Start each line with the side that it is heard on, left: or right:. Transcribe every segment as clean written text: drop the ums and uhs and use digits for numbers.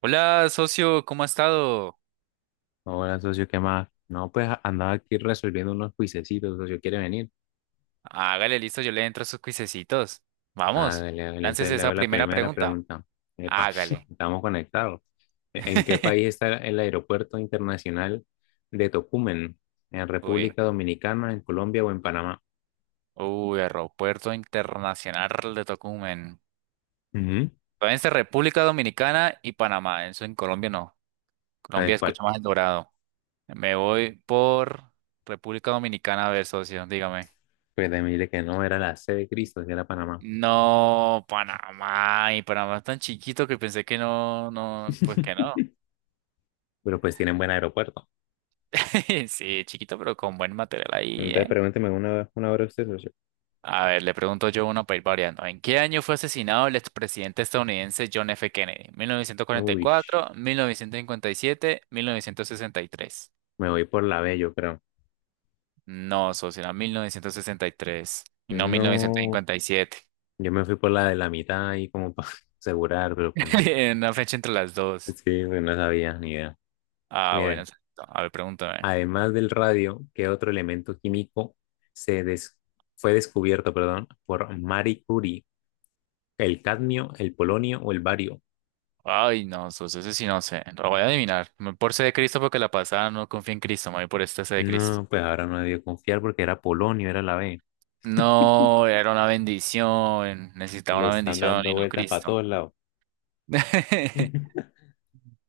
right: Hola, socio, ¿cómo ha estado?
left: Hola, socio, ¿qué más? No, pues andaba aquí resolviendo unos juicecitos, socio, ¿quiere venir?
right: Hágale, listo, yo le entro a sus cuisecitos.
left: Ah,
right: Vamos,
left: dale, dale, entonces
right: láncese
left: le
right: esa
left: hago la
right: primera
left: primera
right: pregunta.
left: pregunta. Epa,
right: Hágale.
left: estamos conectados. ¿En qué país está el aeropuerto internacional de Tocumen? ¿En
right: Uy,
left: República Dominicana, en Colombia o en Panamá?
right: uy, Aeropuerto Internacional de Tocumen.
left: Ujú,
right: Todavía está República Dominicana y Panamá. Eso en Colombia no.
left: ¿sabes
right: Colombia
left: cuál?
right: escucha más el dorado. Me voy por República Dominicana, a ver, socio, dígame.
left: Pues de mí de que no, era la C de Cristo, sí era Panamá.
right: No, Panamá. Y Panamá es tan chiquito que pensé que no, no, pues que no.
left: Pero pues tienen buen aeropuerto.
right: Sí, chiquito, pero con buen material ahí,
left: Entonces
right: ¿eh?
left: pregúnteme una hora usted, socio.
right: A ver, le pregunto yo uno para ir variando. ¿En qué año fue asesinado el expresidente estadounidense John F. Kennedy?
left: Uy,
right: ¿1944, 1957, 1963?
left: me voy por la B, yo creo.
right: No, socio, era 1963 y tres y no
left: No.
right: 1957.
left: Yo me fui por la de la mitad y como para asegurar, pero pues no.
right: Una fecha entre las dos.
left: Sí, pues no sabía ni idea.
right: Ah, bueno,
left: Miren,
right: exacto. A ver, pregúntame.
left: además del radio, ¿qué otro elemento químico se des- fue descubierto, perdón, por Marie Curie? ¿El cadmio, el polonio o el bario?
right: Ay, no, socio, ese sí no sé. Lo voy a adivinar. Me voy por C de Cristo porque la pasada no confía en Cristo. Me voy por esta C de Cristo.
left: No, pues ahora no debió confiar porque era polonio, era la B.
right: No, era una bendición. Necesitaba
left: Le
right: una
left: están
right: bendición
left: dando
right: y no
left: vueltas para todos
right: Cristo.
left: lados.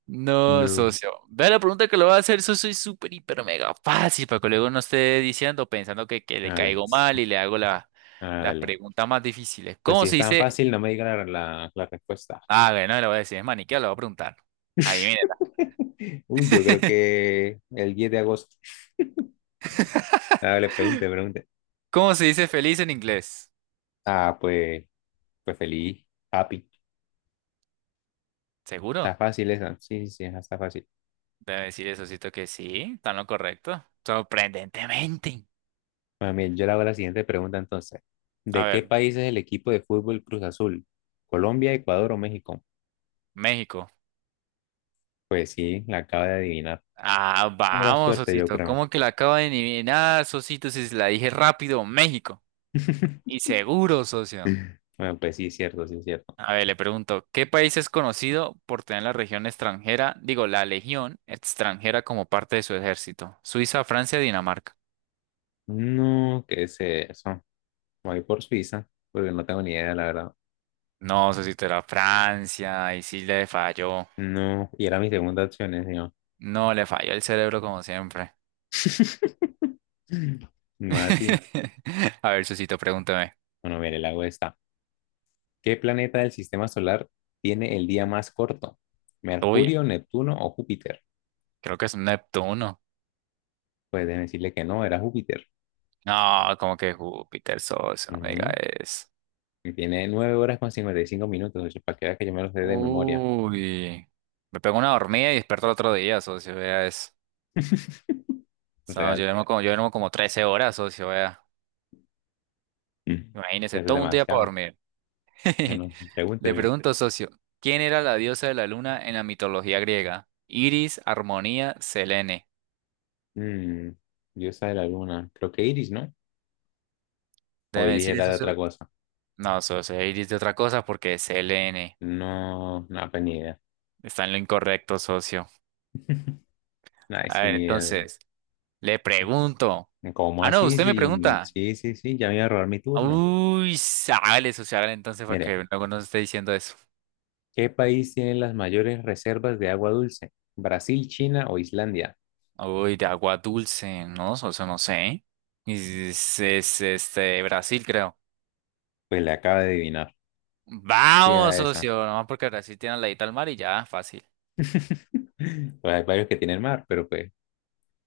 right: No,
left: No.
right: socio. Vea la pregunta que le voy a hacer, socio, es súper, hiper, mega fácil para que luego no esté diciendo, pensando que le
left: Vale,
right: caigo mal y le hago las
left: vale.
right: preguntas más difíciles.
left: Pues
right: ¿Cómo
left: si es
right: se
left: tan
right: dice?
left: fácil, no me diga la respuesta.
right: Ah, bueno, le voy a decir, es maniqueo, le voy a preguntar. Adivínela.
left: Uy, yo creo que el 10 de agosto. Ah, le pregunte, pregunte.
right: ¿Cómo se dice feliz en inglés?
left: Ah, pues, pues feliz, happy. Está
right: ¿Seguro?
left: fácil esa. Sí, sí, sí, esa está fácil.
right: Debe decir eso, que sí, está en lo correcto. Sorprendentemente.
left: Bueno, bien, yo le hago la siguiente pregunta entonces.
right: A
left: ¿De qué
right: ver,
left: país es el equipo de fútbol Cruz Azul? ¿Colombia, Ecuador o México?
right: México.
left: Pues sí, la acaba de adivinar.
right: Ah,
left: Pura
right: vamos,
left: suerte, yo
right: Sosito.
left: creo.
right: ¿Cómo que la acabo de adivinar, Sosito? Si se la dije rápido, México. Y seguro, socio.
left: Bueno, pues sí, cierto, sí, cierto.
right: A ver, le pregunto, ¿qué país es conocido por tener la región extranjera, digo, la legión extranjera como parte de su ejército? Suiza, Francia, Dinamarca.
left: No, ¿qué es eso? Voy por Suiza, porque no tengo ni idea, la verdad.
right: No, Sosito, era Francia. Y sí le falló.
left: No, y era mi segunda opción, ¿eh, señor?
right: No, le falló el cerebro como siempre.
left: Más así.
right: A ver, Sosito, pregúntame.
left: Bueno, mire, le hago esta. ¿Qué planeta del sistema solar tiene el día más corto?
right: Uy,
left: ¿Mercurio, Neptuno o Júpiter?
right: creo que es un Neptuno.
left: Pues déjeme decirle que no, era Júpiter.
right: No, como que Júpiter, socio, no me diga
left: Ujú.
right: eso.
left: Y tiene 9 horas con 55 minutos, oye, para que vea que yo me lo sé de memoria.
right: Uy, me pegó una dormida y despertó el otro día, socio, vea eso. No,
left: Real.
right: yo duermo como 13 horas, socio, vea.
left: Mm.
right: Imagínese,
left: Eso es
right: todo un día para
left: demasiado.
right: dormir.
left: Bueno,
right: Le
left: pregúntese.
right: pregunto, socio, ¿quién era la diosa de la luna en la mitología griega? Iris, Armonía, Selene.
left: Mm, diosa de la luna. Creo que Iris, ¿no? O
right: Déjeme
left: Iris
right: decirle,
left: era de otra
right: socio.
left: cosa.
right: No, socio, Iris de otra cosa porque es Selene.
left: No, no, pues ni idea.
right: Está en lo incorrecto, socio.
left: Ay,
right: A
left: sí,
right: ver,
left: ni idea.
right: entonces, le pregunto.
left: ¿Cómo
right: Ah, no,
left: así?
right: usted me
left: Sí,
right: pregunta.
left: sí, sí, sí, ya me iba a robar mi turno.
right: Uy, sale social, entonces para
left: Mire,
right: que luego nos esté diciendo eso.
left: ¿qué país tiene las mayores reservas de agua dulce? ¿Brasil, China o Islandia?
right: Uy, de agua dulce, ¿no? Socio, no sé. Este, Brasil, creo.
left: Pues le acaba de adivinar. Sí,
right: Vamos,
left: era esa.
right: socio, nomás porque Brasil tiene la ladito al mar y ya, fácil.
left: Pues hay varios que tienen mar, pero pues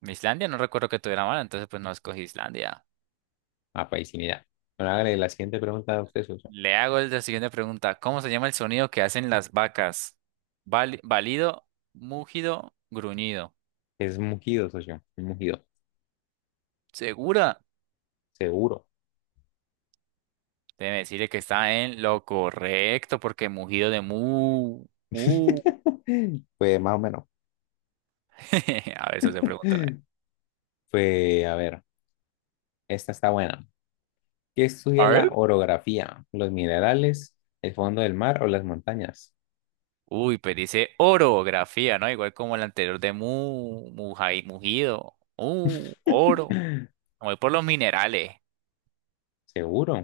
right: Islandia no recuerdo que tuviera mar, entonces pues no escogí Islandia.
left: a país sin idea. Bueno, hágale la siguiente pregunta a usted, socio.
right: Le hago la siguiente pregunta. ¿Cómo se llama el sonido que hacen las vacas? Válido, mugido, gruñido.
left: Es un mugido, socio. Un mugido.
right: ¿Segura?
left: Seguro.
right: Debe decirle que está en lo correcto, porque mugido de mu. Mu.
left: Pues más o menos.
right: A ver, eso se pregunta.
left: Pues a ver, esta está buena. ¿Qué estudia
right: A
left: la
right: ver.
left: orografía? ¿Los minerales, el fondo del mar o las montañas?
right: Uy, pero dice orografía, ¿no? Igual como el anterior de mu, mugido. Oro. Me voy por los minerales.
left: Seguro,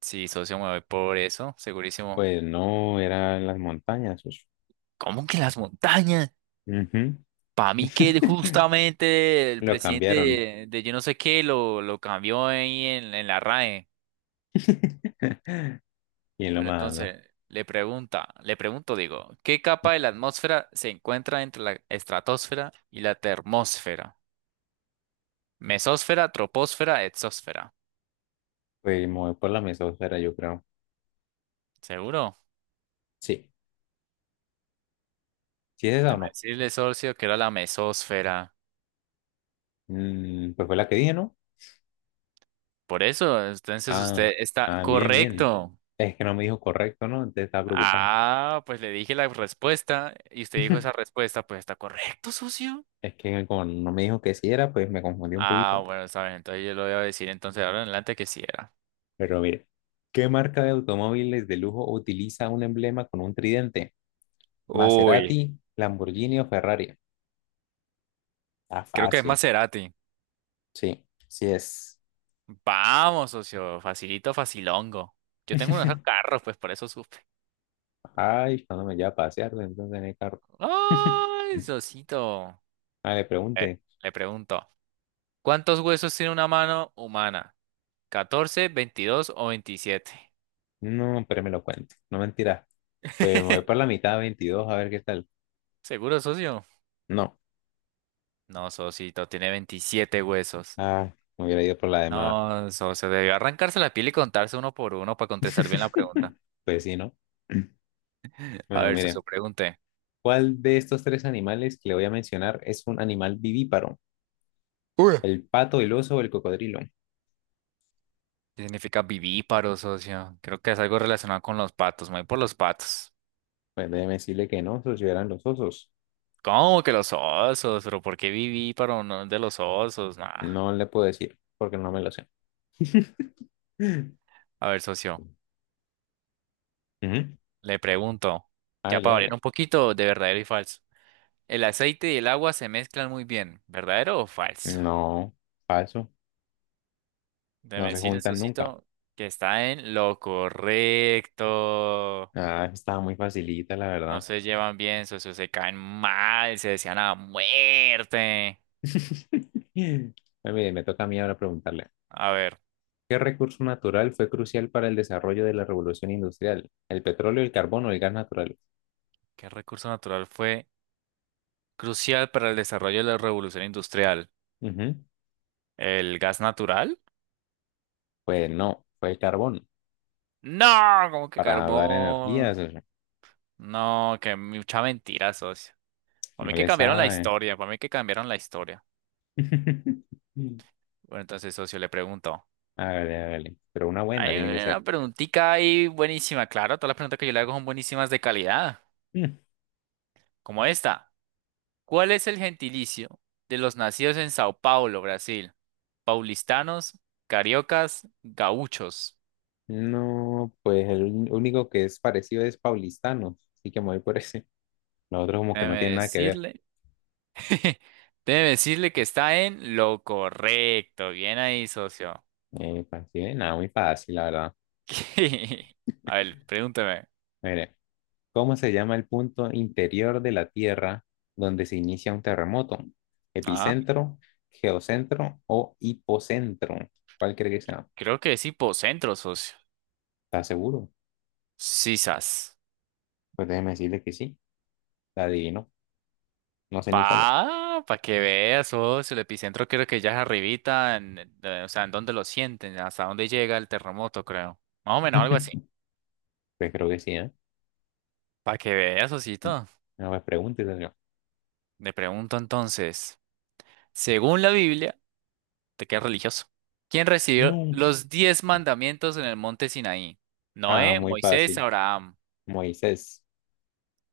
right: Sí, socio, me voy por eso, segurísimo.
left: pues no era en las montañas. Pues.
right: ¿Cómo que las montañas?
left: Ujú.
right: Para mí que justamente el
left: Lo
right: presidente
left: cambiaron.
right: de yo no sé qué lo cambió ahí en la RAE.
left: Y lo
right: Bueno, ya,
left: más,
right: entonces le pregunto, digo, ¿qué capa de la atmósfera se encuentra entre la estratosfera y la termósfera? Mesósfera, troposfera, exósfera.
left: pues me voy por la mesosfera, yo creo.
right: ¿Seguro?
left: Sí, sí es esa o
right: Te me
left: no.
right: decirle, socio, que era la mesósfera.
left: Mm, pues fue la que dije, ¿no?
right: Por eso, entonces
left: Ah,
right: usted está bien,
left: ah, bien, bien.
right: correcto.
left: Es que no me dijo correcto, ¿no? Entonces estaba preocupado.
right: Ah, pues le dije la respuesta y usted dijo esa respuesta, pues está correcto, socio.
left: Es que como no me dijo que sí era, pues me confundí un
right: Ah,
left: poquito.
right: bueno, está bien, entonces yo lo voy a decir entonces ahora en adelante que sí era.
left: Pero mire, ¿qué marca de automóviles de lujo utiliza un emblema con un tridente?
right: Uy,
left: Maserati, Lamborghini o Ferrari. Ah,
right: creo que es
left: fácil.
right: Maserati.
left: Sí, sí es.
right: Vamos, socio. Facilito, facilongo. Yo tengo unos carros, pues por eso supe.
left: Ay, cuando me lleva a pasear, entonces en el carro.
right: ¡Ay, socito!
left: Ah, le
right: Eh,
left: pregunte.
right: le pregunto, ¿cuántos huesos tiene una mano humana? 14, 22 o 27.
left: No, pero me lo cuente. No mentira. Pues me voy por la mitad, 22, a ver qué tal.
right: ¿Seguro, socio?
left: No.
right: No, socito, tiene 27 huesos.
left: Ah, me hubiera ido por la demás.
right: No, socio, debió arrancarse la piel y contarse uno por uno para contestar bien la pregunta.
left: Pues sí, ¿no?
right: A
left: Bueno,
right: ver,
left: mire.
right: socio, pregunte.
left: ¿Cuál de estos tres animales que le voy a mencionar es un animal vivíparo?
right: Uy.
left: ¿El pato, el oso o el cocodrilo?
right: ¿Qué significa vivíparo, socio? Creo que es algo relacionado con los patos. Me voy por los patos.
left: Pues déjeme decirle que no, esos sí eran los osos.
right: ¿Cómo que los osos? ¿Pero por qué viví para uno de los osos? Nah.
left: No le puedo decir porque no me lo sé.
right: A ver, socio,
left: Ujú.
right: le pregunto, ya
left: Hágale,
right: para variar
left: hágale.
right: un poquito de verdadero y falso. El aceite y el agua se mezclan muy bien, ¿verdadero o falso?
left: No, falso. No
right: Déjeme
left: se
right: decirle,
left: juntan nunca.
right: socito, que está en lo correcto.
left: Ah, estaba muy facilita, la
right: No
left: verdad.
right: se llevan bien, socio, se caen mal, se desean a muerte.
left: Bueno, mire, me toca a mí ahora preguntarle.
right: A ver,
left: ¿Qué recurso natural fue crucial para el desarrollo de la revolución industrial? ¿El petróleo, el carbón o el gas natural?
right: ¿qué recurso natural fue crucial para el desarrollo de la revolución industrial?
left: Ujú.
right: ¿El gas natural?
left: Pues no, fue el carbón
right: No, como que
left: para dar
right: carbón.
left: energías. O sea,
right: No, que mucha mentira, socio. Para mí
left: no
right: que
left: le
right: cambiaron la
left: sabe.
right: historia, para mí que cambiaron la historia. Bueno, entonces, socio, le pregunto.
left: Hágale, hágale. Pero una buena
right: Hay
left: tiene que
right: una
left: ser.
right: preguntita ahí buenísima, claro, todas las preguntas que yo le hago son buenísimas de calidad, como esta. ¿Cuál es el gentilicio de los nacidos en Sao Paulo, Brasil? Paulistanos, cariocas, gauchos.
left: No, pues el único que es parecido es paulistano, así que me voy por ese. Los otros como que no
right: Déjeme
left: tienen nada que ver.
right: decirle, déjeme decirle que está en lo correcto. Bien ahí, socio.
left: Pues, sí, nada, muy fácil, la verdad.
right: A ver, pregúntame.
left: Mire, ¿cómo se llama el punto interior de la Tierra donde se inicia un terremoto?
right: Ah,
left: ¿Epicentro, geocentro o hipocentro? ¿Cuál cree que sea?
right: creo que es hipocentro, socio.
left: ¿Está seguro?
right: Sisas.
left: Pues déjeme decirle que sí, la adivino. No sé ni cómo.
right: Pa que veas, socio. El epicentro creo que ya es arribita, o sea, en dónde lo sienten, hasta dónde llega el terremoto, creo. Más o menos algo así.
left: Pues creo que sí, ¿eh?
right: Pa que veas, socito.
left: No, pues pregúntese.
right: Le pregunto entonces, según la Biblia, te quedas religioso. ¿Quién recibió
left: No.
right: los 10 mandamientos en el monte Sinaí?
left: Ah,
right: Noé,
left: muy
right: Moisés,
left: fácil.
right: Abraham.
left: Moisés.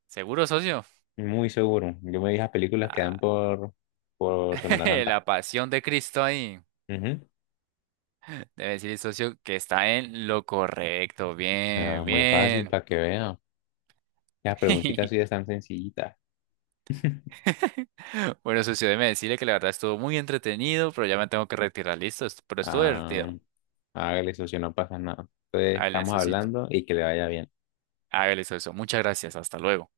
right: ¿Seguro, socio?
left: Muy seguro. Yo me vi las películas que dan
right: Ah,
left: por Semana Santa.
right: la pasión de Cristo ahí.
left: Ujú.
right: Debe decirle, socio, que está en lo correcto.
left: Ah,
right: Bien,
left: muy fácil
right: bien.
left: para que vean. Las preguntitas sí están sencillitas.
right: Bueno, socio, déjeme decirle que la verdad estuvo muy entretenido, pero ya me tengo que retirar. Listo, pero estuvo
left: Ah,
right: divertido.
left: hágale, socio, no pasa nada. Entonces,
right: Hágale,
left: estamos
right: socito.
left: hablando y que le vaya bien.
right: Hágale, socio. Muchas gracias. Hasta luego.